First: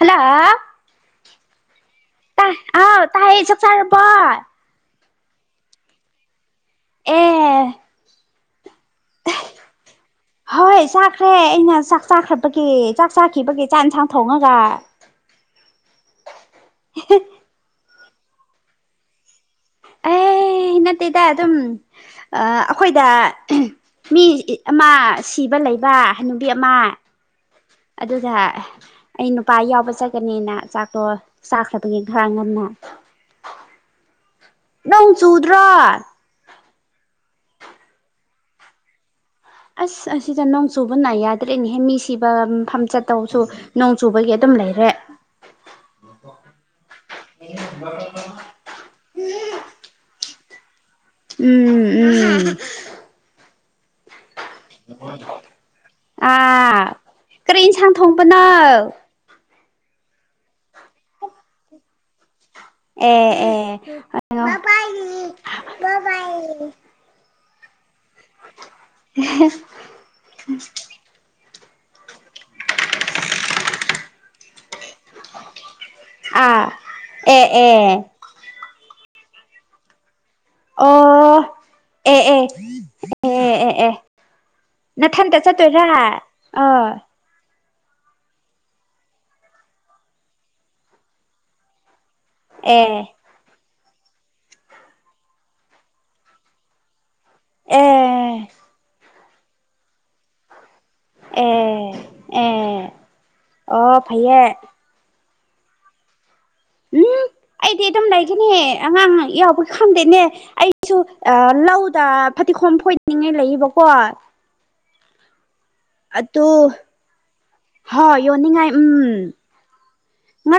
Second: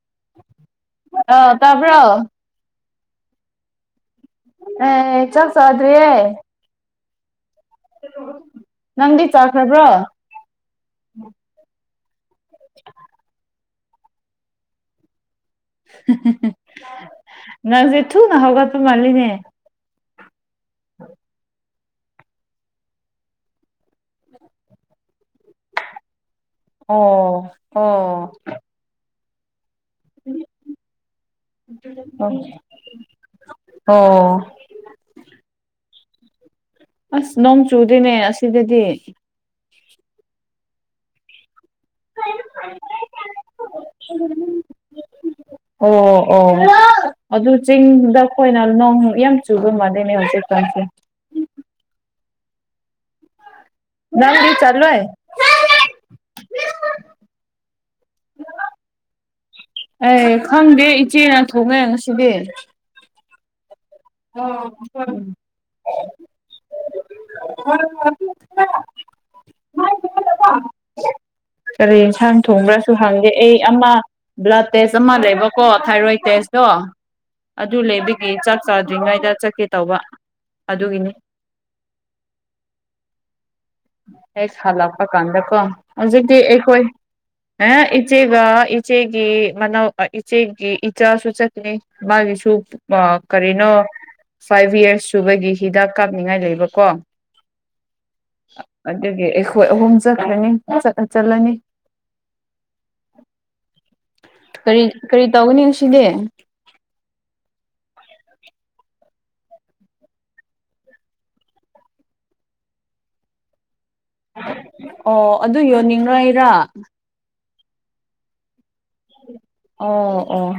Hello ꯑ ꯇꯕ꯭ꯔꯣ ꯇꯥꯏ ꯑꯥꯎ ꯇꯥꯏ ꯆ ꯆꯔꯄ ꯑꯦ ꯆꯠꯁꯗ꯭ꯔꯦ ꯑꯦ ꯎ ꯍꯣꯏ ꯆꯥꯛꯈ꯭ꯔꯦ ꯑꯩꯅ ꯆꯥꯛ ꯆꯥꯈꯠꯄꯒꯤ ꯆꯥꯛ ꯆꯥꯈꯤꯕꯒꯤ ꯆꯥꯛ ꯏꯟꯁꯥꯡ ꯊꯣꯡꯉꯒ ꯅꯪꯁꯦ ꯊꯨꯅ ꯍꯧꯒꯠꯄ ꯃꯥꯜꯂꯤꯅꯦ ꯑ ꯑꯦ ꯅꯠꯇꯦꯗ ꯑꯗꯨꯝ ꯑꯩꯈꯣꯏꯗ ꯃꯤ ꯑꯃ ꯁꯤꯕ ꯂꯩꯕ ꯅꯨꯕꯤ ꯑꯃ ꯑꯣ ꯑꯣ ꯑꯗꯨꯒ ꯑꯩ ꯅꯨꯄꯥ ꯌꯥꯎꯕ ꯆꯥꯆꯒꯅꯤꯅ ꯆꯥꯛꯇꯣ ꯆꯥꯈ꯭ꯔꯕꯒꯦ ꯈꯔ ꯉꯟꯅ ꯑꯣ ꯅꯪ ꯆꯨꯗ꯭ꯔꯣ ꯑꯁ ꯅꯣꯡ ꯆꯨꯗꯦꯅꯦ ꯑꯁꯤꯗꯗꯤ ꯑꯁ ꯑꯁꯤ ꯆꯅꯨ ꯁꯣꯅ ꯌꯥꯗ ꯀꯅꯤꯍꯦ ꯃꯤ ꯁꯤꯕ ꯃꯐꯝ ꯆꯠꯇꯧꯁꯨ ꯅꯣꯡ ꯆꯨꯕꯒꯤ ꯑꯗꯨꯝ ꯂꯩꯔꯦ ꯑꯣ ꯑꯣ ꯑꯗꯨ ꯆꯤꯡꯗ ꯑꯩꯈꯣꯏꯅ ꯅꯣꯡ ꯌꯥꯝ ꯆꯨꯕ ꯃꯥꯩꯅꯦ ꯍꯧꯖꯤꯛ ꯐꯦ ꯎꯝ ꯎꯝ ꯅꯪꯗꯤ ꯆꯠꯂꯣꯏ ꯑꯥ ꯀꯔꯤ ꯏꯟꯁꯥꯡ ꯊꯣꯡꯕꯅꯪ ꯑꯦ ꯈꯪꯗꯦ ꯏꯆꯦꯅ ꯊꯣꯛꯣꯡꯉꯦ ꯉꯁꯤꯗꯤ ꯑꯣꯝ ꯎꯝ ꯑꯣ ꯍ ꯍ [inaudible] [unintelligible] [inaudible] ꯀꯔꯤ ꯊꯥꯡ ꯊꯣꯡꯕ꯭ꯔꯁꯨ ꯍꯪꯗꯦ ꯑꯩ ꯑꯃ ꯕ꯭ꯂꯥꯗ ꯇꯦꯁ ꯑꯃ ꯂꯩꯕꯀꯣ ꯊꯥꯏꯔꯣꯏꯗ ꯇꯦꯁꯇꯣ ꯑꯥ ꯑꯦ ꯑꯗꯨ ꯑꯦ ꯂꯩꯕꯒꯤ ꯆꯥꯛ ꯆꯥꯗ꯭ꯔꯤꯉꯩꯗ ꯆꯠꯀꯦ ꯇꯧꯕ꯫ ꯑꯗꯨꯒꯤꯅꯤ ꯑꯣ ꯑꯦ ꯑꯦ ꯑꯦ ꯑꯦ ꯑꯦ ꯍꯦꯛ ꯍꯜꯂꯛꯄ ꯅꯊꯟꯇ ꯀꯥꯟꯗꯀꯣ ꯆꯠꯇꯣꯏꯔꯥ ꯍꯧꯖꯤꯛꯇꯤ ꯑꯩꯈꯣꯏ ꯑꯣ ꯑꯦ ꯏꯆꯦꯒ ꯏꯆꯦꯒꯤ ꯃꯅꯥꯎ ꯏꯆꯦꯒꯤ ꯏꯆꯥꯁꯨ ꯆꯠꯂꯤ꯫ ꯃꯥꯒꯤꯁꯨꯨ ꯑ ꯑꯦ ꯀꯔꯤꯅꯣ ꯐꯥꯏꯚ ꯌꯦꯔꯁ ꯁꯨꯕꯒꯤ ꯍꯤꯗꯥꯛ ꯀꯥꯞꯅꯤꯡꯉꯥꯏ ꯂꯩꯕꯀꯣ꯫ ꯑꯦ ꯑꯗꯨꯒꯤ ꯑꯩꯈꯣꯏ ꯑꯍꯨꯝ ꯆꯠꯈ꯭ꯔꯅꯤ꯫ ꯆꯠꯂꯅꯤ ꯑꯦ ꯑꯦ ꯑꯣ ꯐꯩꯌꯦ꯫ ꯀꯔꯤ ꯀꯔꯤ ꯇꯧꯒꯅꯤ ꯉꯁꯤꯗꯤ꯫ ꯎꯝ ꯑꯩꯗꯤ ꯑꯗꯨꯝ ꯂꯩꯒꯅꯤ ꯑꯉꯥꯡ ꯌꯥꯎꯕꯒꯤ ꯈꯪꯗꯦꯅꯦ ꯑꯩꯁꯨ ꯂꯧꯗ ꯐꯗꯤ ꯒꫭꯝ ꯐꯣꯏꯅꯤꯡꯉꯥꯏ ꯂꯩꯌꯦꯕꯀꯣ꯫ ꯑꯣ ꯑꯗꯨ ꯑꯗꯨ ꯌꯣꯟꯅꯤꯡꯉꯥꯏꯔꯥ꯫ ꯍꯣꯏ ꯌꯣꯟꯅꯤꯡꯉꯥꯏ ꯎꯝ꯫ ꯑꯣ ꯑꯣ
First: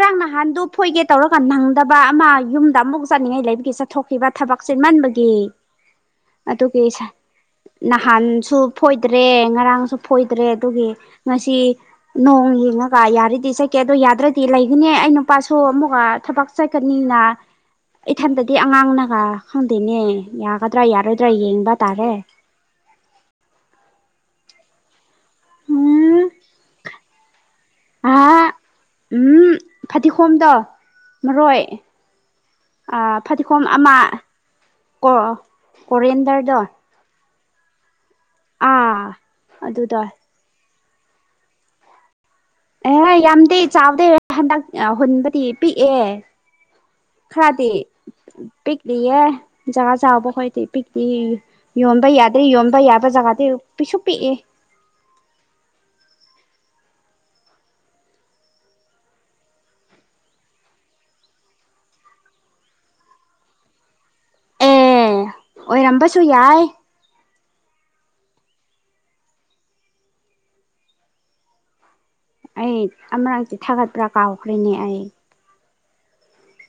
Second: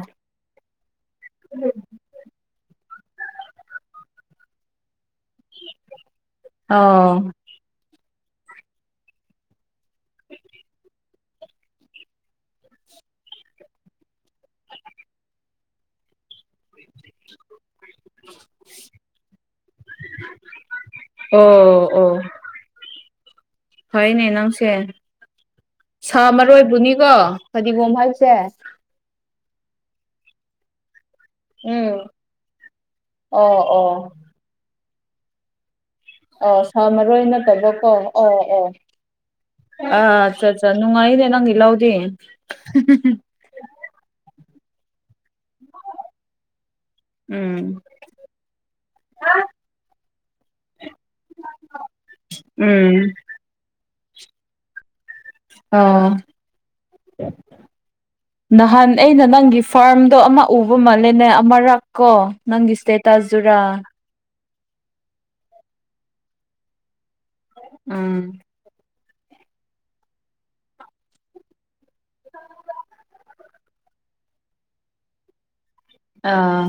ꯐꫭꯏꯒꯦ ꯇꯧꯔꯒ ꯅꯪꯗꯕ ꯑꯃ ꯌꯨꯝꯗ ꯑꯃꯨꯛ ꯆꯠꯅꯤꯡꯉꯥꯏ ꯂꯩꯕꯒꯤ ꯆꯠꯊꯣꯛꯈꯤꯕ ꯊꯕꯛ ꯆꯤꯟꯃꯟꯕꯒꯤ ꯑꯗꯨꯒꯤ ꯑꯣ ꯅꯥꯛ ꯍꯥꯟꯁꯨ ꯐꯣꯏꯗ꯭ꯔꯦ ꯉꯔꯥꯡꯁꯨ ꯐꯣꯏꯗ꯭ꯔꯦ ꯑꯗꯨꯒꯤ ꯉꯁꯤ ꯅꯣꯡ ꯌꯦꯡꯑꯒ ꯌꯥꯔꯤꯗꯤ ꯆꯠꯀꯦ ꯑꯗꯣ ꯌꯥꯗ꯭ꯔꯗꯤ ꯂꯩꯒꯅꯤ ꯑꯩ ꯅꯨꯄꯥꯁꯨ ꯑꯃꯨꯛꯀ ꯊꯕꯛ ꯆꯠꯀꯅꯤꯅ꯫ ꯏꯊꯟꯇꯗꯤ ꯑꯉꯥꯡꯅꯒ ꯈꯪꯗꯦꯅꯦ ꯌꯥꯒꯗ꯭ꯔꯥ ꯌꯥꯔꯣꯏꯗ꯭ꯔꯥ ꯌꯦꯡꯕ ꯑꯣ ꯑꯣ ꯇꯥꯔꯦ꯫ [unintelligible] ꯐꯩꯅꯦ ꯅꯪꯁꯦ ꯁꯥ ꯎꯝ ꯃꯔꯣꯏꯕꯨꯅꯤꯀꯣ꯫ ꯐꯗꯤꯒꫭꯝ ꯍꯥꯏꯁꯦ꯫ ꯑꯥ ꯎꯝ ꯐꯗꯤꯒꯣꯝꯗꯣ ꯃꯔꯣꯏ ꯎꯝ ꯑ ꯑꯣ ꯐꯗꯤꯒꯣꯝ ꯑꯃꯥ ꯑꯣ ꯀꯣ ꯑꯣ ꯀꯣꯔꯦꯟꯗꯔꯗꯣ ꯁꯥ ꯃꯔꯣꯏ ꯅꯠꯇꯕꯀꯣ ꯑꯣ ꯑꯣ ꯑꯥ ꯑꯗꯨꯗꯣ ꯑꯥꯆ ꯪꯆ ꯅꯨꯡꯉꯥꯏꯅꯦ ꯅꯪꯒꯤ ꯂꯧꯗꯤ꯫ ꯑꯦ ꯌꯥꯝꯗꯤ ꯆꯥꯎꯗꯦ ꯍꯟꯗꯛ ꯍꯨꯟꯕꯗꯤ ꯄꯤꯛꯑꯦ꯫ ꯈꯔꯗꯤ ꯎꯝ ꯄꯤꯛꯂꯤꯌꯦ ꯖꯒꯥ ꯆꯥꯎꯕ ꯈꯣꯏꯗꯤ ꯄꯤꯛꯂꯤ ꯌꯣꯟꯕ ꯌꯥꯗ꯭ꯔꯤꯌꯣꯟꯕ ꯎꯝ ꯌꯥꯕ ꯖꯒꯥꯗꯤ ꯄꯤꯛꯁꯨ ꯄꯤꯛꯑꯦ꯫ ꯑꯥ ꯅꯍꯥꯟ ꯑꯩꯅ ꯅꯪꯒꯤ ꯐꯥꯔꯝꯗꯣ ꯑꯃ ꯎꯕ ꯃꯥꯜꯂꯦꯅꯦ ꯑꯃꯔꯛ ꯀꯣ ꯅꯪꯒꯤ ꯁ꯭ꯇꯦꯠ ꯇꯖꯨꯔꯥ ꯑꯦ ꯑꯣꯏꯔꯝꯕꯁꯨ ꯌꯥꯏ꯫ ꯎꯝ ꯑꯩ ꯑꯃꯔꯛꯇꯤ ꯊꯥꯒꯠꯄ꯭ꯔꯥ ꯀꯥꯎꯈ꯭꯭ꯔꯦꯅꯦ ꯑꯩ꯫ ꯑꯥ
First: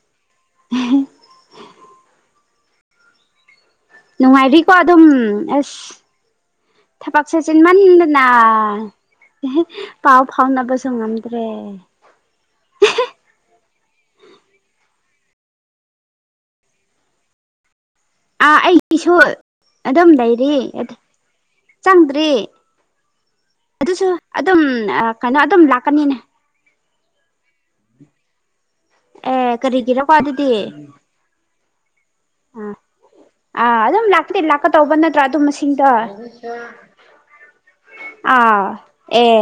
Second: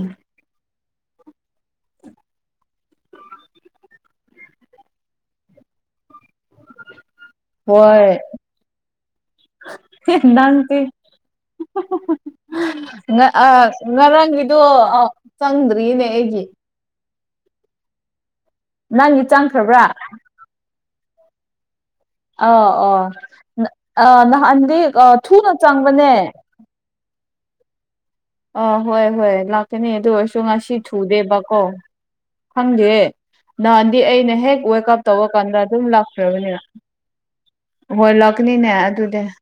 [unintelligible] ꯅꯨꯡꯉꯥꯏꯔꯤꯀꯣ ꯑꯗꯨꯝ ꯑꯦꯁ ꯊꯕꯛꯁꯦ ꯍꯣꯏ ꯆꯤꯟꯃꯟꯗꯅꯥ ꯅꯪꯗꯤ ꯉꯝꯗ꯭ꯔꯦ ꯑꯍꯍꯍ ꯉ ꯑ ꯉꯔ ꯔꯥꯡꯒꯤꯗꯨ ꯆꯪꯗ꯭ꯔꯤꯅꯦ ꯑꯩꯒꯤ꯫ ꯑꯥ ꯑꯩꯒꯤꯁꯨ ꯅꯪꯒꯤ ꯆꯪꯈ꯭ꯔꯕ꯭ꯔꯥ ꯑꯗꯨꯝ ꯂꯩꯔꯤ꯫ ꯆꯪꯗ꯭ꯔꯤ ꯑꯥ ꯑꯣ ꯑꯗꯨꯁꯨ ꯑꯥ ꯑ ꯑꯗꯨꯝ ꯅꯍꯥꯟꯗꯤ ꯀꯩꯅꯣ ꯊꯨꯅ ꯑꯗꯨꯝ ꯂꯥꯛꯀꯅꯤꯅꯦ꯫ ꯆꯪꯕꯅꯦ [unintelligible] ꯑꫭ ꯍꯣꯏ-ꯍꯣꯏ ꯑꯦ ꯂꯥꯛꯀꯅꯤ ꯑꯗꯨ ꯀꯔꯤꯒꯤꯔꯀꯣ ꯑꯣꯏꯔꯁꯨ ꯑꯗꯨꯗꯤ ꯉꯁꯤ ꯊꯨꯗꯦꯕꯀꯣ ꯑꯥ ꯈꯪꯗꯦ꯫ ꯑꯥ ꯅꯍꯥꯟꯗꯤ ꯑꯗꯨꯝ ꯑꯩꯅ ꯂꯥꯛꯄꯗꯤ ꯍꯦꯛ ꯂꯥꯛꯀꯗꯧꯕ ꯋꯦꯀꯑꯞ ꯅꯠꯇ꯭ꯔꯥ ꯇꯧꯕ ꯑꯗꯨ ꯀꯥꯟꯗ ꯑꯗꯨꯝ ꯃꯁꯤꯡꯗꯣ ꯂꯥꯛꯈ꯭ꯔꯕꯅꯦ꯫ ꯍꯣꯏ ꯑꯥ ꯂꯥꯛꯀꯅꯤꯅꯦ ꯑꯗꯨꯅꯦ ꯑꯦ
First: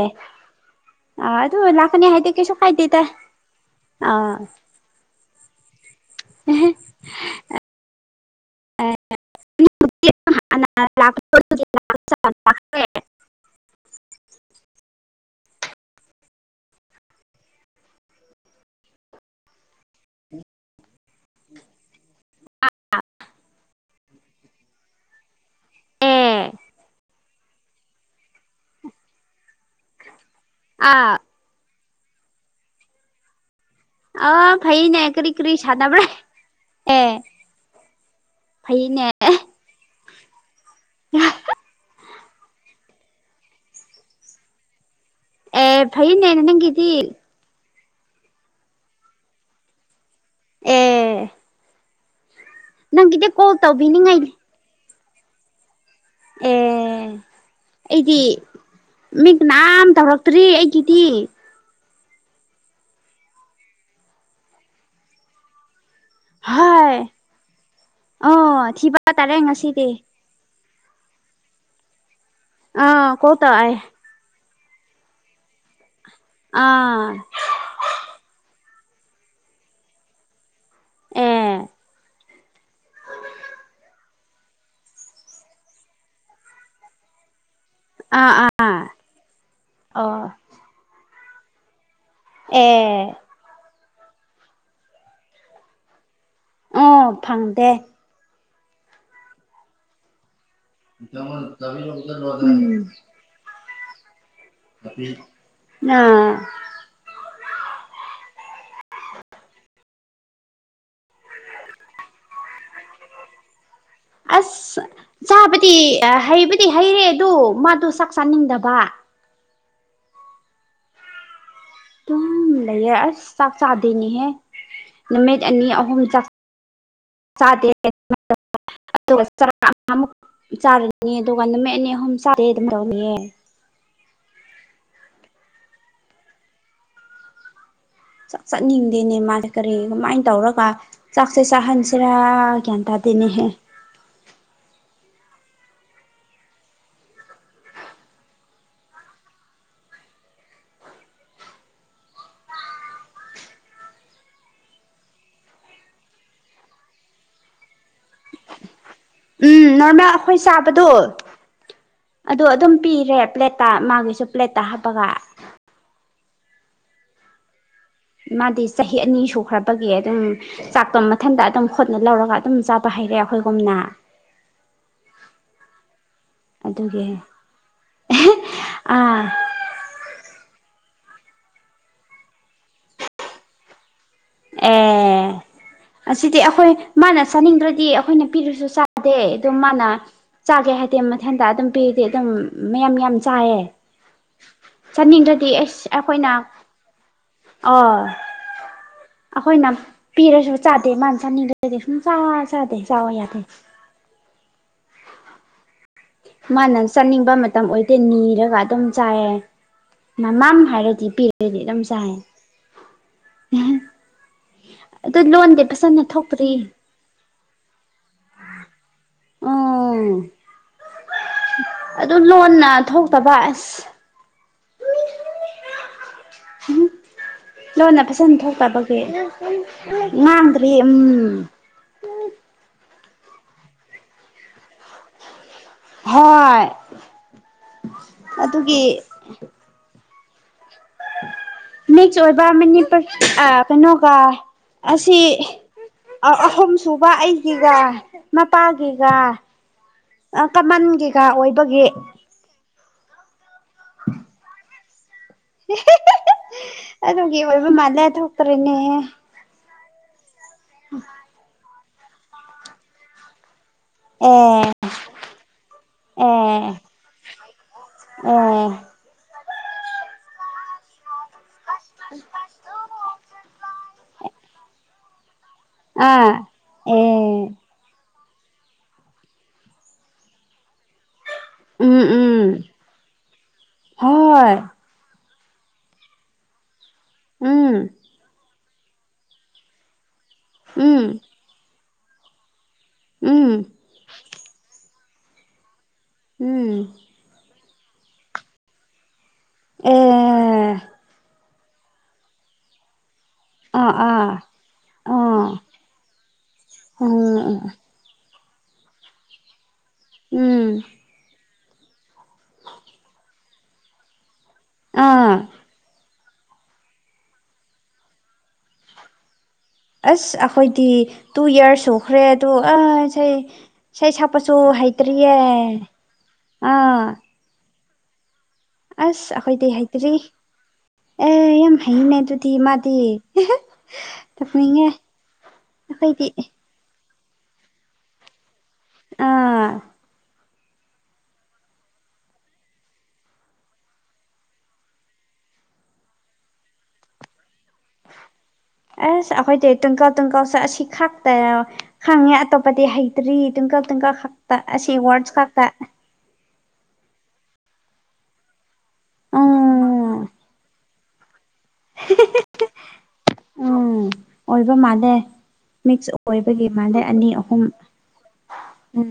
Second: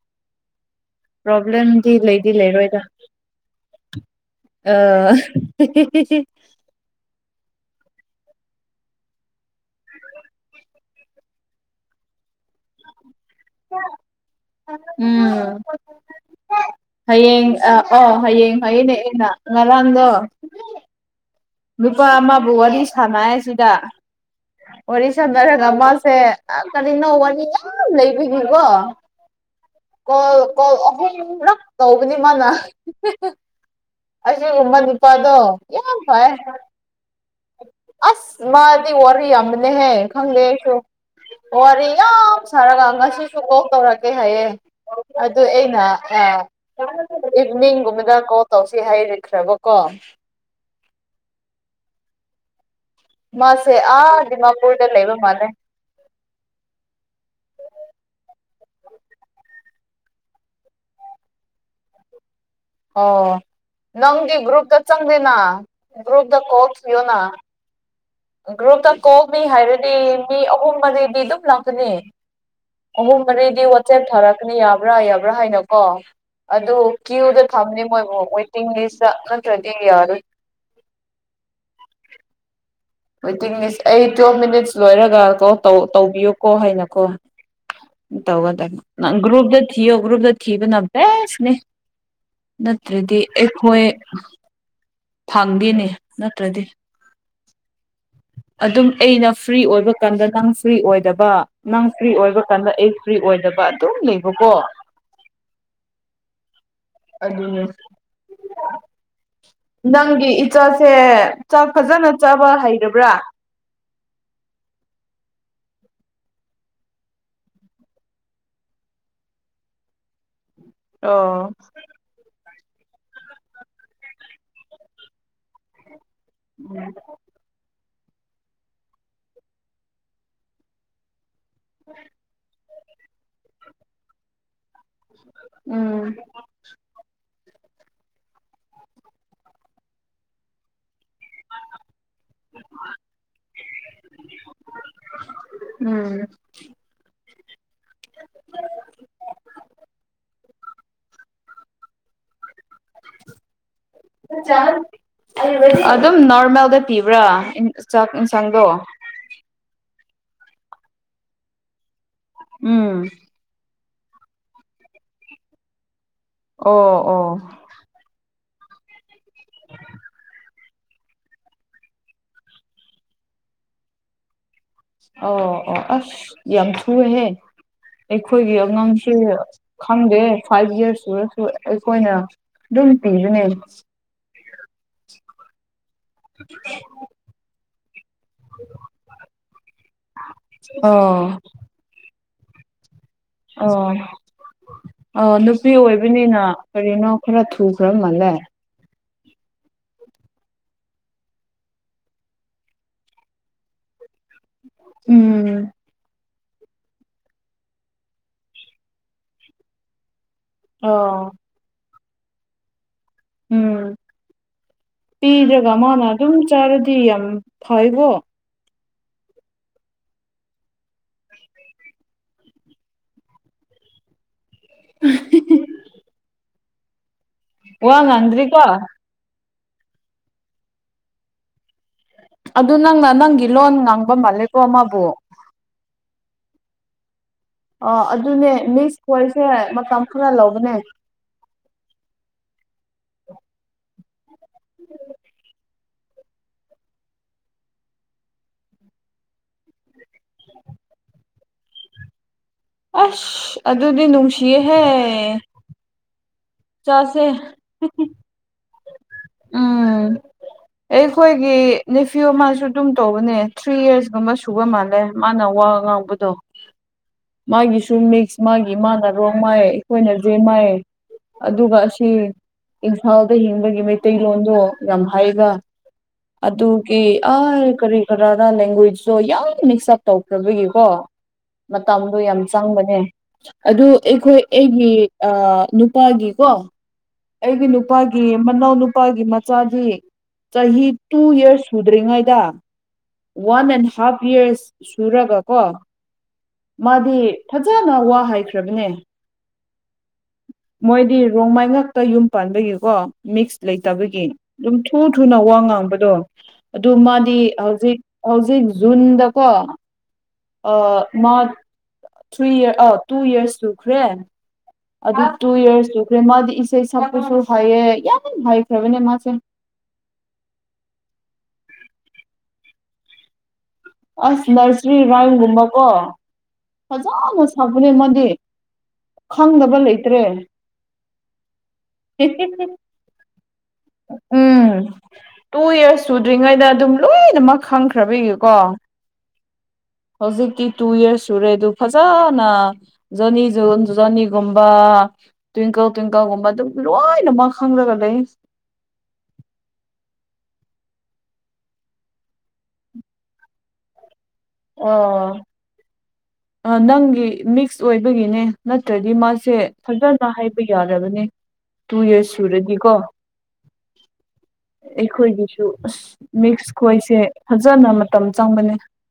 ꯑꯥ ꯑꯗꯨ ꯄ꯭ꯔꯣꯕ꯭ꯂꯦꯝꯗꯤ ꯂꯥꯛꯀꯅꯤ ꯂꯩꯗꯤ ꯍꯥꯏꯗꯤ ꯀꯩꯁꯨ ꯂꯩꯔꯣꯏꯗ ꯀꯥꯏꯗꯦꯗ ꯑꯥ ꯑ [unintelligible] ꯑ [unintelligible] ꯎꯝ ꯍꯌꯦꯡ ꯑ ꯑꯣ ꯍꯌꯦꯡ ꯍꯌꯦꯡꯅꯦ ꯑꯩꯅ ꯉꯔꯥꯡꯗꯣ ꯅꯨꯄꯥ ꯑꯃꯕꯨ ꯋꯥꯔꯤ ꯁꯥꯟꯅ ꯁꯤꯗ ꯋꯥꯔꯤ ꯁꯅ ꯅꯔꯔꯒꯃꯁꯦ ꯑꯦ ꯀꯔꯤ ꯅꯣ ꯋꯥꯅꯤ ꯌꯥꯝ ꯂꯩꯕꯒꯤꯀꯣ ꯀꫭꯜ ꯀꫭꯜ ꯑꯍꯨꯝ ꯑꯥ ꯂꯛ ꯇꯧꯕꯅꯤ ꯃꯥꯅ ꯑ ꯑꯁꯨ ꯃꯥꯏ ꯐꯩꯅꯦ ꯀꯔꯤ ꯅꯨꯄꯥꯗꯣ ꯀꯔꯤ ꯌꯥꯝ ꯁꯥꯟꯅꯕ꯭ꯔꯥ ꯍꯣꯏ [unintelligible] ꯑꯦ ꯑꯁ ꯃꯥꯗꯤ ꯐꯩꯅꯦ ꯋꯥꯔꯤ ꯌꯥꯝꯕꯅ‌ꯦꯍꯦ ꯈꯪꯗꯦ ꯑꯩꯁꯨ ꯋꯥꯔꯤ ꯌꯥꯝ ꯁꯧꯔꯒ ꯉꯁꯤꯁꯨ ꯀꯣꯜ ꯇꯧꯔꯛꯀ‌ꯦ ꯍꯥꯏꯌꯦ ꯑꯗꯨ ꯑꯦ ꯑꯩꯅ ꯐꯩꯅꯦ ꯑꯥ ꯅꯪꯒꯤꯗꯤ ꯏꯕꯤ ꯅꯤꯡ ꯒꯨꯝꯕ ꯀꯣꯜ ꯇꯧꯁꯤ ꯍꯥꯏꯔꯈ꯭ꯔꯕ ꯀꯣ ꯑꯦ ꯅꯪꯒꯤꯗꯤ ꯀꯣꯜ ꯃꯥꯁꯦ ꯇꯧꯕꯤꯅꯤꯡꯉꯥꯏ ꯑꯥ ꯗꯤꯃꯥꯄꯨꯔꯗ ꯂꯩꯕ ꯃꯥꯜꯂ‌ꯦ ꯎꯝ ꯑꯩꯗꯤ ꯃꯤ ꯀꯅꯥꯝ ꯇꯧꯔꯛꯇ꯭ꯔꯤ ꯑꯩꯒꯤꯗꯤ ꯑꯣ ꯅꯪꯗꯤ ꯒꯔꯞꯇ ꯆꯪꯗ‌ꯦꯅꯥ ꯒ꯭ꯔꯨꯨꯞ ꯗ ꯀꯣꯠ ꯍꯣꯏ ꯊꯤꯌꯣꯅꯥ ꯑꯣ ꯒ꯭ꯔꯨꯞꯇ ꯊꯤꯕ ꯀꯣꯜ ꯇꯥꯔꯦ ꯃꯤ ꯉꯁꯤꯗꯤ ꯍꯥꯏꯔꯗꯤ ꯃꯤ ꯑꯍꯨꯝ ꯃꯔꯤꯗꯤ ꯑꯗꯨꯝ ꯂꯥꯛꯀꯅꯤ ꯑꯥ ꯑꯍꯨꯝ ꯀꯣꯜ ꯃꯔꯤꯗ ꯇꯧꯔꯛꯑꯦ ꯋꯥꯆꯦꯞ ꯊꯥꯔꯛꯒ ꯑꯩꯅ ꯌꯥꯕ꯭ꯔꯥ ꯌꯥꯕ꯭ꯔꯥ ꯍꯥꯏꯅꯀꯣ ꯑꯗꯨ ꯑꯥ ꯀ꯭ꯌꯨꯗ ꯊꯝꯅꯦ ꯃꯣꯏꯕꯨ ꯇꯤꯝ ꯂꯤꯁꯇꯥ ꯅꯠꯇꯔꯗꯤ ꯌꯥꯔꯣꯏ ꯑꯦ ꯋꯦꯇꯤꯡ ꯂꯤꯁ ꯑꯩ ꯇꯨꯋꯦꯜꯞ ꯃꯤꯅꯤꯠꯁ ꯂꯣꯏꯔꯒ ꯀꯣꯜ ꯇꯧꯕꯤꯌꯨꯀꯣ ꯍꯥꯏꯅꯀꯣ ꯑꯥ ꯑꯥ ꯇꯧꯒꯗꯝꯅꯤ ꯅꯪ ꯒ꯭ꯔꯨꯞꯇ ꯊꯤꯌꫭ ꯒ꯭ꯔꯨꯞꯇ ꯑꯣ ꯊꯤꯕꯅꯥ ꯕꯁꯅꯤ ꯑꯦ ꯅꯠꯇ꯭ꯔꯗꯤ ꯑꯩꯈꯣꯏ ꯐꯪꯗꯦꯅꯦ ꯅꯠꯇ꯭ꯔꯗꯤ ꯑꯥ ꯐꯪꯗꯦ ꯑꯗꯨꯝ ꯑꯩꯅ ꯐ꯭ꯔꯤ ꯑꯣꯏꯕ ꯀꯥꯟꯗ ꯅꯪꯁ ꯐ꯭ꯔꯤ ꯑꯣꯏꯗꯕ ꯅꯪ ꯐ꯭ꯔꯤ ꯑꯣꯏꯕ ꯀꯥꯟꯗ ꯎꯝ ꯑꯩ ꯐ꯭ꯔꯤ ꯑꯣꯏꯗꯕ ꯑꯗꯨꯝ ꯂꯩꯕꯀꯣ ꯑꯥ ꯑꯗꯨ ꯅꯪꯒꯤ ꯏꯆꯥꯁꯦ ꯆꯥꯛ ꯐꯖꯅ ꯆꯥꯕ ꯍꯩꯔꯕ꯭ꯔꯥ ꯑꯁ ꯆꯥꯕꯗꯤ ꯍꯩꯕꯗꯤ ꯍꯩꯔꯦ ꯑꯗꯨ ꯃꯥꯗꯨ ꯆꯥꯛ ꯆꯥꯅꯤꯡꯗꯕ ꯑꯣ ꯑꯗꯨꯝ ꯂꯩꯌꯦ ꯑꯁ ꯆꯥꯛ ꯆꯥꯗꯣꯏꯅꯤꯍꯦ ꯅꯨꯃꯤꯠ ꯑꯅꯤ ꯑꯍꯨꯝ ꯆꯥꯛ ꯎꯝ ꯑꯗꯨꯒꯨꯛ ꯆꯥꯔꯅꯤ [unintelligible] ꯗꯨꯀꯥꯟ ꯅꯨꯝ ꯃ ꯑꯦꯅꯤ ꯑꯍꯨꯝ ꯆꯥꯗꯦ ꯑꯗꯨꯝ ꯇꯧꯅꯤꯑ [unintelligible] ꯎꯝ ꯆꯥꯛ ꯆꯥꯅꯤꯡꯗꯦꯅꯦ ꯃꯥꯁ ꯀꯔꯤ ꯀꯃꯥꯏꯅ ꯇꯧꯔꯒ ꯆꯥꯛꯁꯦ ꯆꯍꯟꯁꯤꯔ ꯒꯥꯌꯟ ꯇꯥꯗꯅꯤ ꯍꯦ ꯎꯝ [inaudible] ꯆꯥꯟ ꯑꯗꯨꯝ ꯅꯣꯔꯃꯦꯜꯗ ꯄꯤꯕ꯭ꯔꯥ ꯆꯥꯛ ꯌꯦꯟꯁꯥꯡꯗꯣ ꯎꯝ ꯅꯣꯔꯃꯦꯜ ꯑꯩꯈꯣꯏ ꯆꯥꯕꯗꯣ ꯑꯗꯣ ꯑꯗꯨꯝ ꯎꯝ ꯄꯤꯔꯦ ꯄ꯭ꯂꯦꯠꯇ ꯃꯥꯒꯤꯁꯨ ꯄ꯭ꯂꯦꯠꯇ ꯍꯥꯞꯄꯒ ꯑꯣ ꯑꯣ ꯃꯥꯗꯤ ꯆꯍꯤ ꯑꯅꯤ ꯁꯨꯈ꯭ꯔꯕꯒꯤ ꯑꯗꯨꯝ ꯆꯥꯛꯇꯣ ꯃꯊꯟꯇ ꯑꯗꯨꯝ ꯈꯨꯠꯅ ꯂꯧꯔꯒ ꯑꯗꯨꯝ ꯆꯥꯕ ꯍꯩꯔꯦ ꯑꯩꯈꯣꯏꯒꯨꯝꯅ ꯑꯣ ꯑꯣ ꯑꯁ ꯑꯗꯨꯒꯤ ꯌꯥꯝꯊꯨꯋꯦꯍꯦ ꯑꯩꯈꯣꯏꯒꯤ ꯑꯉꯥꯡꯁꯦ ꯑꯥ ꯈꯪꯗꯦ ꯐꯥꯏꯚ ꯌ꯭ꯔ ꯁꯨꯔꯁꯨ ꯑꯩꯈꯣꯏꯅ ꯑꯗꯨꯝ ꯄꯤꯕꯅꯦ ꯑ ꯑꯁꯤꯗꯤ ꯑꯩꯈꯣꯏ ꯃꯥꯅ ꯆꯥꯅꯤꯡꯗ꯭ꯔꯗꯤ ꯑꯩꯈꯣꯏꯅ ꯄꯤꯔꯁꯨ ꯆꯥꯗꯦ ꯑꯗꯨꯝ ꯃꯥꯅ ꯆꯥꯒꯦ ꯑꯣ ꯍꯥꯏꯗꯤ ꯃꯊꯟꯇ ꯑꯗꯨꯝ ꯄꯤꯔꯗꯤ ꯃꯌꯥꯝ- ꯃꯌꯥꯝ ꯑꯣ ꯑ ꯅꯨꯄꯤ ꯑꯩꯁ ꯑꯩꯈꯣꯏꯅ ꯑꯣꯏꯕꯅꯤꯅ ꯀꯔꯤꯅꯣ ꯈꯔ ꯊꯨꯈ꯭ꯔ ꯑꯥ ꯃꯥꯜꯂꯦ ꯑꯩꯈꯣꯏꯅ ꯄꯤꯔꯁꯨ ꯆꯥꯗꯦ ꯃꯥꯅ ꯆꯥꯅꯤꯡꯕꯗꯗꯤ ꯁꯨꯡꯆꯥ ꯆꯥꯗꯦ ꯆꯥꯎꯕ ꯌꯥꯗꯦ [unintelligible] ꯎꯝ ꯃꯥꯅ ꯆꯥꯅꯤꯡꯕ ꯃꯇꯝ ꯑꯣꯏꯗꯦ ꯅꯤꯔꯒ ꯑꯗꯨꯝ ꯆꯥꯏꯌꯦ ꯃꯃꯝ ꯍꯥꯏꯔꯗꯤ ꯑꯣ ꯄꯤꯔꯗꯤ ꯑꯗꯨꯝ ꯆꯥꯏ ꯎ [unintelligible] ꯎꯝ ꯄꯤꯗ꯭ꯔꯒ ꯃꯥꯅ ꯑꯗꯨꯝ ꯆꯥꯔꯗꯤ ꯌꯥꯝ ꯐꯩꯀꯣ ꯑꯣ ꯑꯗꯨꯅꯣꯟꯅ ꯑ ꯊꯣꯛꯇꯕ ꯑꯁ [unintelligible] ꯎꯝ ꯋꯥ ꯂꯣꯟꯅ ꯐꯖꯟ ꯉꯥꯡꯗ꯭ꯔꯤꯀꯣ ꯊꯣꯛꯇꯕꯒꯤ ꯉꯥꯡꯗ꯭ꯔꯤ ꯎꯝ ꯑꯗꯨ ꯅꯪꯅ- ꯅꯪꯒꯤ ꯂꯣꯟ ꯉꯥꯡꯕ ꯃꯥꯜꯂꯦꯀꯣ ꯃꯥꯕꯨ ꯍꯣꯏ ꯑ ꯑꯗꯨꯅꯦ ꯑꯗꯨꯒꯤ ꯃꯤꯁ ꯈꯣꯏꯁꯦ ꯃꯇꯝ ꯈꯔ ꯂꯧꯕꯅꯦ ꯃꯤꯁ ꯑꯣꯏꯕ ꯃꯅꯤꯄꯨꯔ ꯑ ꯀꯩꯅꯣꯒ ꯑꯁꯤ ꯑꯍꯨꯝ ꯁꯨꯕ ꯑꯩꯒꯤꯒ ꯃꯄꯥꯒꯤꯒ ꯑ ꯀꯃꯟꯒꯤꯒ ꯑꯣꯏꯕꯒꯤ ꯑꯁ ꯑꯗꯨꯗꯤ ꯅꯨꯡꯁꯤꯌꯦꯍꯦ ꯍ [unintelligible] ꯆꯥꯁꯦ ꯑꯗꯨꯒꯤ ꯑꯣꯏꯕ ꯃꯥꯂꯦꯗ ꯊꯣꯛꯇ꯭ꯔꯦꯅꯦ ꯑꯦ ꯑꯩꯈꯣꯏꯒꯤ ꯅꯦꯐꯤꯌꯨ ꯑꯃꯁꯨ ꯑꯗꯨꯝ ꯇꯧꯕꯅꯦ ꯊ꯭ꯔꯤ ꯌ꯭ꯔꯁꯒꯨꯝꯕ ꯁꯨꯕ ꯑꯦ ꯃꯥꯜꯂꯦ ꯃꯥꯅ ꯋꯥ ꯉꯥꯡꯕꯗꯣ ꯑꯦ ꯃꯥꯒꯤꯁꯨ ꯃꯤꯛꯁ ꯑꯦ ꯃꯥꯒꯤ ꯃꯥꯅ ꯔꯣ ꯃꯥꯏ ꯑꯩꯈꯣꯏꯅ ꯖꯦꯡꯃꯥꯏ ꯑꯗꯨꯒ ꯑꯁꯤ ꯏꯝꯐꯥꯜꯗ ꯍꯤꯡꯕꯒꯤ ꯃꯩ ꯃꯩꯇꯩꯂꯣꯟꯗꯣ ꯌꯥꯝ ꯍꯥꯏꯕ ꯑꯥ ꯑꯗꯨꯒꯤ ꯑꯦ ꯑ ꯀꯔꯤ ꯀꯅꯥꯗ ꯂꯦꯡꯒ꯭ꯋꯦꯖꯁꯨ ꯌꯥꯝ ꯃꯤꯛꯁ ꯑꯞ ꯇꯧꯈ꯭ꯔꯕꯒꯤꯀꯣ ꯎꯝ ꯃꯇꯝꯗꯣ ꯌꯥꯝ ꯎꯝ ꯆꯪꯕꯅꯦ ꯑꯗꯨ ꯑꯩꯈꯣꯏ ꯍꯣꯏ ꯑꯩꯒꯤ ꯑ ꯅꯨꯞ ꯅꯨꯄꯥꯒꯤꯀꯣ ꯑꯩꯒꯤ ꯎꯝ ꯅꯨꯄꯥꯒꯤ ꯃꯅꯥꯎ ꯅꯨꯄꯥꯒꯤ ꯃꯆꯥꯗꯤ ꯆꯍꯤ ꯎꯝ ꯇꯨ ꯌ꯭ꯔꯁ ꯁꯨꯗ꯭ꯔꯤꯉꯩꯗ ꯎꯝ ꯋꯥꯟ ꯑꯦꯟ ꯍꯥꯐ ꯌ꯭ꯔꯁ ꯁꯨꯔꯒꯀꯣ ꯎꯝ ꯃꯥꯗꯤ ꯐꯖꯅ ꯋꯥ ꯍꯥꯏꯈ꯭ꯔꯕꯅꯦ ꯑꯦ ꯃꯣꯏꯗꯤ ꯔꯣꯡꯃꯩ ꯉꯥꯛꯇ ꯌꯨꯝ ꯄꯥꯟꯕꯒꯤꯀꯣ ꯃꯤꯛꯁ ꯑꯥ ꯂꯩꯇꯕꯒꯤ ꯑꯥ ꯑꯗꯨꯝ ꯊꯨ ꯊꯨꯅ ꯑꯥ ꯋꯥ ꯉꯥꯡꯕꯗꯣ ꯑꯗꯨ ꯃꯥꯗꯤ ꯎꯝ ꯍꯧꯖꯤꯛ ꯍꯧꯖꯤꯛ ꯖꯨꯟꯗꯀꯣ ꯎꯝ ꯑ ꯃ ꯊ꯭ꯔꯤ ꯏꯔꯁ ꯑꯥꯎ ꯇꯨ ꯏꯔꯁ ꯆꯨꯈ꯭ꯔꯦ ꯑꯗꯨ ꯑꯥ ꯇꯨ ꯏꯔꯁ ꯇꯨ ꯃꯥꯗꯤ ꯏꯁꯩ ꯁꯛꯄꯁꯨ ꯍꯩꯌꯦ ꯌꯥꯝ ꯍꯥꯏꯈ꯭ꯔꯕꯅꯦ ꯃꯥꯁꯦ ꯑꯁ ꯑꯩꯈꯣꯏꯗꯤ ꯇꯨ ꯌ꯭ꯔꯁ ꯁꯨꯈ꯭ꯔꯦ ꯑꯗꯨ ꯑ ꯏꯁꯩ ꯏꯁꯩ ꯑꯁ ꯁꯛꯄꯁꯨ ꯅꯔꯁꯔꯤ ꯍꯩꯇ꯭ꯔꯤꯌꯦ ꯔꯥꯏꯝꯁ ꯒꯨꯝꯕꯀꯣ ꯑꯥ ꯃꯖꯅ ꯁꯛꯄꯅꯦ ꯃꯥꯗꯤ ꯑꯁ ꯑꯩꯈꯣꯏꯗꯤ ꯈꯪꯗꯕ ꯍꯥꯇꯔꯤ ꯂꯩꯇ꯭ꯔꯦ ꯑꯦ ꯌꯥꯝ ꯍꯩꯅꯦ ꯑꯗꯨꯗꯤ ꯃꯥꯗꯤ ꯇꯞꯅꯤꯡꯉꯦ ꯎꯝ ꯇꯨ ꯁꯨꯗ꯭ꯔꯤꯉꯩꯗ ꯑꯗꯨꯝ ꯂꯣꯏꯅꯃꯛ ꯈꯪꯈ꯭ꯔꯕ ꯏꯀꯣ ꯑꯥ ꯍꯧꯖꯤꯛꯀꯤ ꯇꯨ ꯌꯔꯁ ꯁꯨꯔꯦꯗꯨ ꯐꯖꯅ ꯖꯔꯅꯤꯁꯨ ꯖꯔꯅꯤꯒꯨꯝꯕ ꯇ꯭ꯋꯤꯡꯀꯜ ꯇ꯭ꯋꯤꯡꯀꯜꯀꯒꯨꯝꯕꯗ ꯑꯗꯨ ꯂꯋꯥꯥꯏꯅꯃ ꯑꯦꯁ ꯑꯩꯈꯣꯏꯗꯤ ꯇꯨꯨꯡꯀꯥꯎ ꯇꯨꯡꯀꯥꯎ ꯆ ꯁꯤ ꯈꯥꯛꯛꯇ ꯈꯪꯉꯦ ꯑꯇꯣꯞꯄꯗꯤ ꯍꯩꯇ꯭ꯔꯤ ꯇꯨꯡꯀꯛ ꯇꯨꯡꯀꯛ ꯑꯁꯤ ꯋꯥꯠꯁ ꯑ ꯀꯥꯀ ꯅꯪꯒꯤ ꯃꯤꯛꯁ ꯑꯣꯏꯕꯒꯤꯅꯦ ꯅꯠꯇ꯭ꯔꯗꯤ ꯃꯥꯁꯦ ꯎꯝ ꯐꯖꯅ ꯍꯥꯏꯕ ꯌꯥꯔꯦ ꯈ ꯇꯨ ꯏꯔꯁ ꯁꯨꯔꯗꯤꯀꯣ ꯎꯝ ꯑꯣꯏꯕ ꯃꯥꯜꯂꯦ ꯑꯩꯈꯣꯏꯒꯤꯁꯨ ꯃꯤꯛꯁ ꯑꯁ ꯑꯣꯏꯕꯒꯤ ꯃꯤꯛꯁ ꯃꯥꯜꯂꯦ ꯈꯣꯏꯁꯦ ꯑꯅꯤ ꯑꯍꯨꯝ ꯐꯖꯅ ꯃꯇꯝ ꯆꯪꯕꯅꯦ ꯎꯝ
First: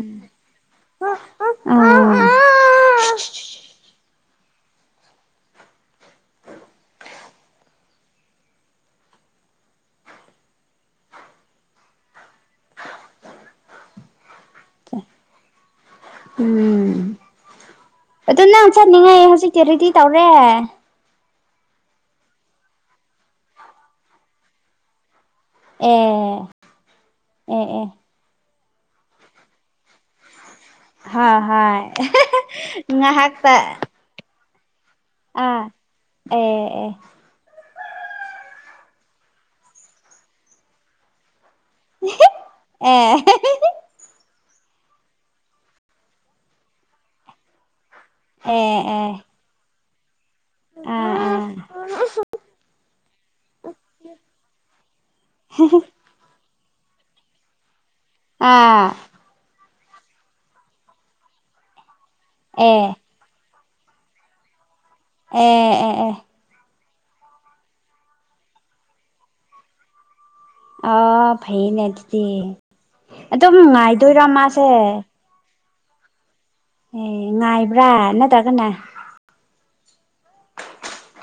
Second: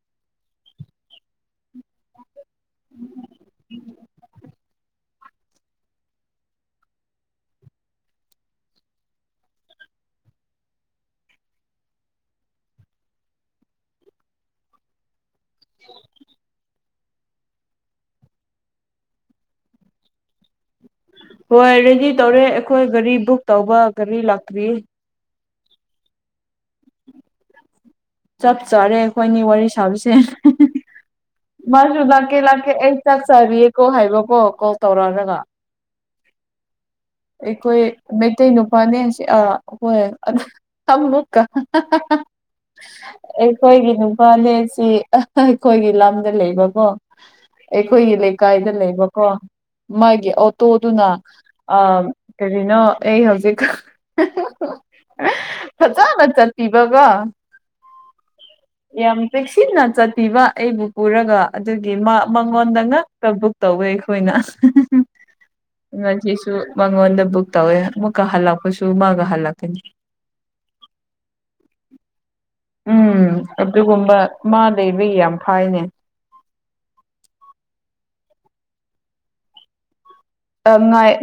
ꯑ ꯎꯝ ꯑꯗꯨ ꯅꯪ ꯆꯠꯅꯤꯡꯉꯥꯏ ꯍꯧꯖꯤꯛꯀꯤ ꯔꯦꯗꯤ ꯇꯧꯔꯦ ꯍꯣꯏ ꯔꯦꯗꯤ ꯇꯧꯔꯦ ꯑꯩꯈꯣꯏ ꯒꯥꯔꯤ ꯕꯨꯛ ꯇꯧꯕ ꯒꯥꯔꯤ ꯂꯥꯛꯇ꯭ꯔꯤ ꯑꯦ ꯑꯦ ꯑꯦ ꯆꯞ ꯆꯥꯔꯦ ꯑꯩꯈꯣꯏꯅꯤ ꯋꯥꯔꯤ ꯁꯥꯕꯁꯦ ꯍꯣꯏ ꯃꯥꯁꯨ ꯍꯣꯏ ꯂꯥꯛꯀꯦ ꯂꯥꯛꯀꯦ ꯑꯩ ꯉꯥꯏꯍꯥꯛꯇ ꯆꯥꯛꯆꯔꯤꯌꯦꯀꯣ ꯍꯥꯏꯕꯀꯣ ꯀꯣꯜ ꯇꯧꯔꯛꯂꯒ ꯑꯥ ꯑꯦ ꯑꯦ ꯑꯩꯈꯣꯏ ꯃꯩꯇꯩ ꯅꯨꯄꯥꯅꯦꯁꯥ ꯍꯣꯏ ꯑꯃꯨꯛꯀ ꯑꯦ ꯑꯩꯈꯣꯏꯒꯤ ꯅꯨꯄꯥꯅꯦ ꯁꯤ ꯑꯩꯈꯣꯏꯒꯤ ꯂꯝꯗ ꯂꯩꯕꯀꯣ ꯑꯩꯈꯣꯏꯒꯤ ꯂꯩꯀꯥꯏꯗ ꯑꯦ ꯂꯩꯕꯀꯣ ꯃꯥꯒꯤ ꯑꯣꯇꯣꯗꯨꯅ ꯀꯔꯤꯅꯣ ꯑꯩ ꯍꯧꯖꯤꯛ ꯐꯖꯅ ꯕꯒ ꯌꯥꯝꯄꯦꯁꯤ ꯅ ꯆꯠꯄꯤꯕ ꯑꯩꯕꯨ ꯄꯨꯔꯒ ꯑꯗꯨꯒꯤ ꯃꯉꯣꯟꯗ ꯉꯥꯛꯀ ꯕꯨꯛ ꯇꯧꯋꯦ ꯑꯩꯈꯣꯏꯅ ꯎꯝ ꯎꯝ ꯎꯝ ꯃꯪꯣꯟꯟ ꯕꯨꯛ ꯇꯧꯋꯦ ꯃꯀ ꯍꯜꯂ ꯍꯥꯛꯄꯣꯏꯁꯨꯨ ꯃꯥꯒ ꯍꯜꯂꯀꯅꯤ ꯑ ꯐꯩ ꯅ ꯑꯗꯨꯗꯤ ꯎꯝ ꯑꯗꯨꯝ ꯑꯗꯨꯒꯨꯝꯕ ꯉꯥꯏꯗꯣꯏꯔꯥ ꯃꯥꯁꯦ ꯃꯥ ꯂꯩꯕ ꯌꯥꯝ ꯐꯥꯏꯅꯦ ꯑꯦ ꯉꯥꯏꯕ꯭ꯔꯥ ꯅꯠꯇ꯭ꯔꯒꯅ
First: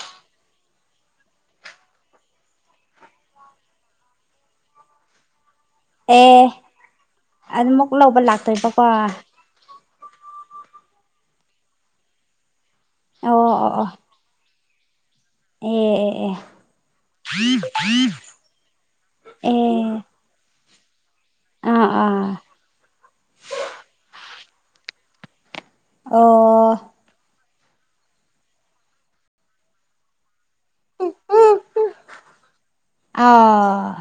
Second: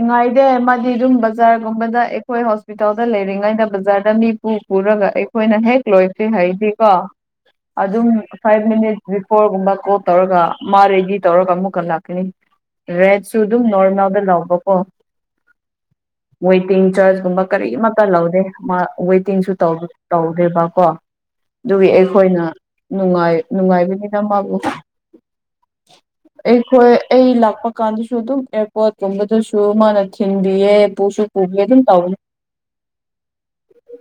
ꯉꯥꯏꯗꯦ ꯃꯥꯗꯤ ꯑꯗꯨꯝ ꯕꯖꯥꯔꯒꯨꯝꯕꯗ ꯑꯩꯈꯣꯏ ꯍꯣꯁꯄꯤꯇꯥꯜꯗ ꯂꯩꯔꯤꯉꯩꯗ ꯕꯖꯥꯔꯗ ꯑꯅꯤꯄ ꯄꯨ ꯄꯨꯔꯒ ꯑꯩ ꯑꯩꯈꯣꯏꯅ ꯍꯦꯛ ꯂꯣꯏꯁꯤ ꯑꯦ ꯍꯥꯏꯩꯗꯤꯀꯣ ꯑꯗꯨꯃꯨꯛ ꯑꯗꯨꯝ ꯂꯧꯕ ꯐꯥꯏꯚ ꯂꯥꯛꯇꯣꯏꯕꯀꯣ ꯃꯤꯅꯤꯠꯁ ꯕꯤꯐꯣꯔꯒꯨꯝꯕ ꯀꯣ ꯇꯧꯔꯒ ꯃꯥ ꯔꯦꯗꯤ ꯇꯧꯔꯒ ꯑꯃꯨꯛꯀ ꯂꯥꯛꯀꯅꯤ ꯔꯦꯠꯁꯨ ꯑꯣ ꯑꯗꯨꯝ ꯑꯣ ꯑꯣ ꯅꯣꯔꯃꯦꯜꯗ ꯂꯧꯕꯀꯣ ꯑꯦ ꯑꯦ ꯑꯦ ꯋꯦꯇꯤꯡ ꯆꯥꯔꯖꯀꯨꯝꯕ ꯀꯔꯤ ꯑꯃꯠꯇ ꯂꯧꯗꯦ ꯋꯦꯇꯤꯡꯁꯨ ꯑꯦ ꯇꯧꯗ꯭ꯦꯔꯤꯕ ꯀꯣ ꯑꯥ ꯑꯗꯨꯒꯤ ꯑꯥ ꯑꯩꯈꯣꯏꯅꯅꯨꯡꯉꯥꯏ ꯅꯨꯡꯉꯥꯏꯕꯅꯤꯅ ꯃꯥꯕꯨ ꯑꯣ ꯑꯩꯈꯣꯏ ꯑꯩ ꯂꯥꯛꯄ ꯀꯥꯟꯗꯁꯨ ꯑꯗꯨꯝ ꯑꯦꯌꯥꯔꯄꯣꯔꯠꯀꯨꯝꯕꯗꯁꯨ ꯃꯥꯅ ꯊꯤꯟ ꯌꯦ ꯄꯨꯁ ꯄꯨꯕꯤ ꯑꯗꯨ ꯇꯥꯎ ꯑꯥ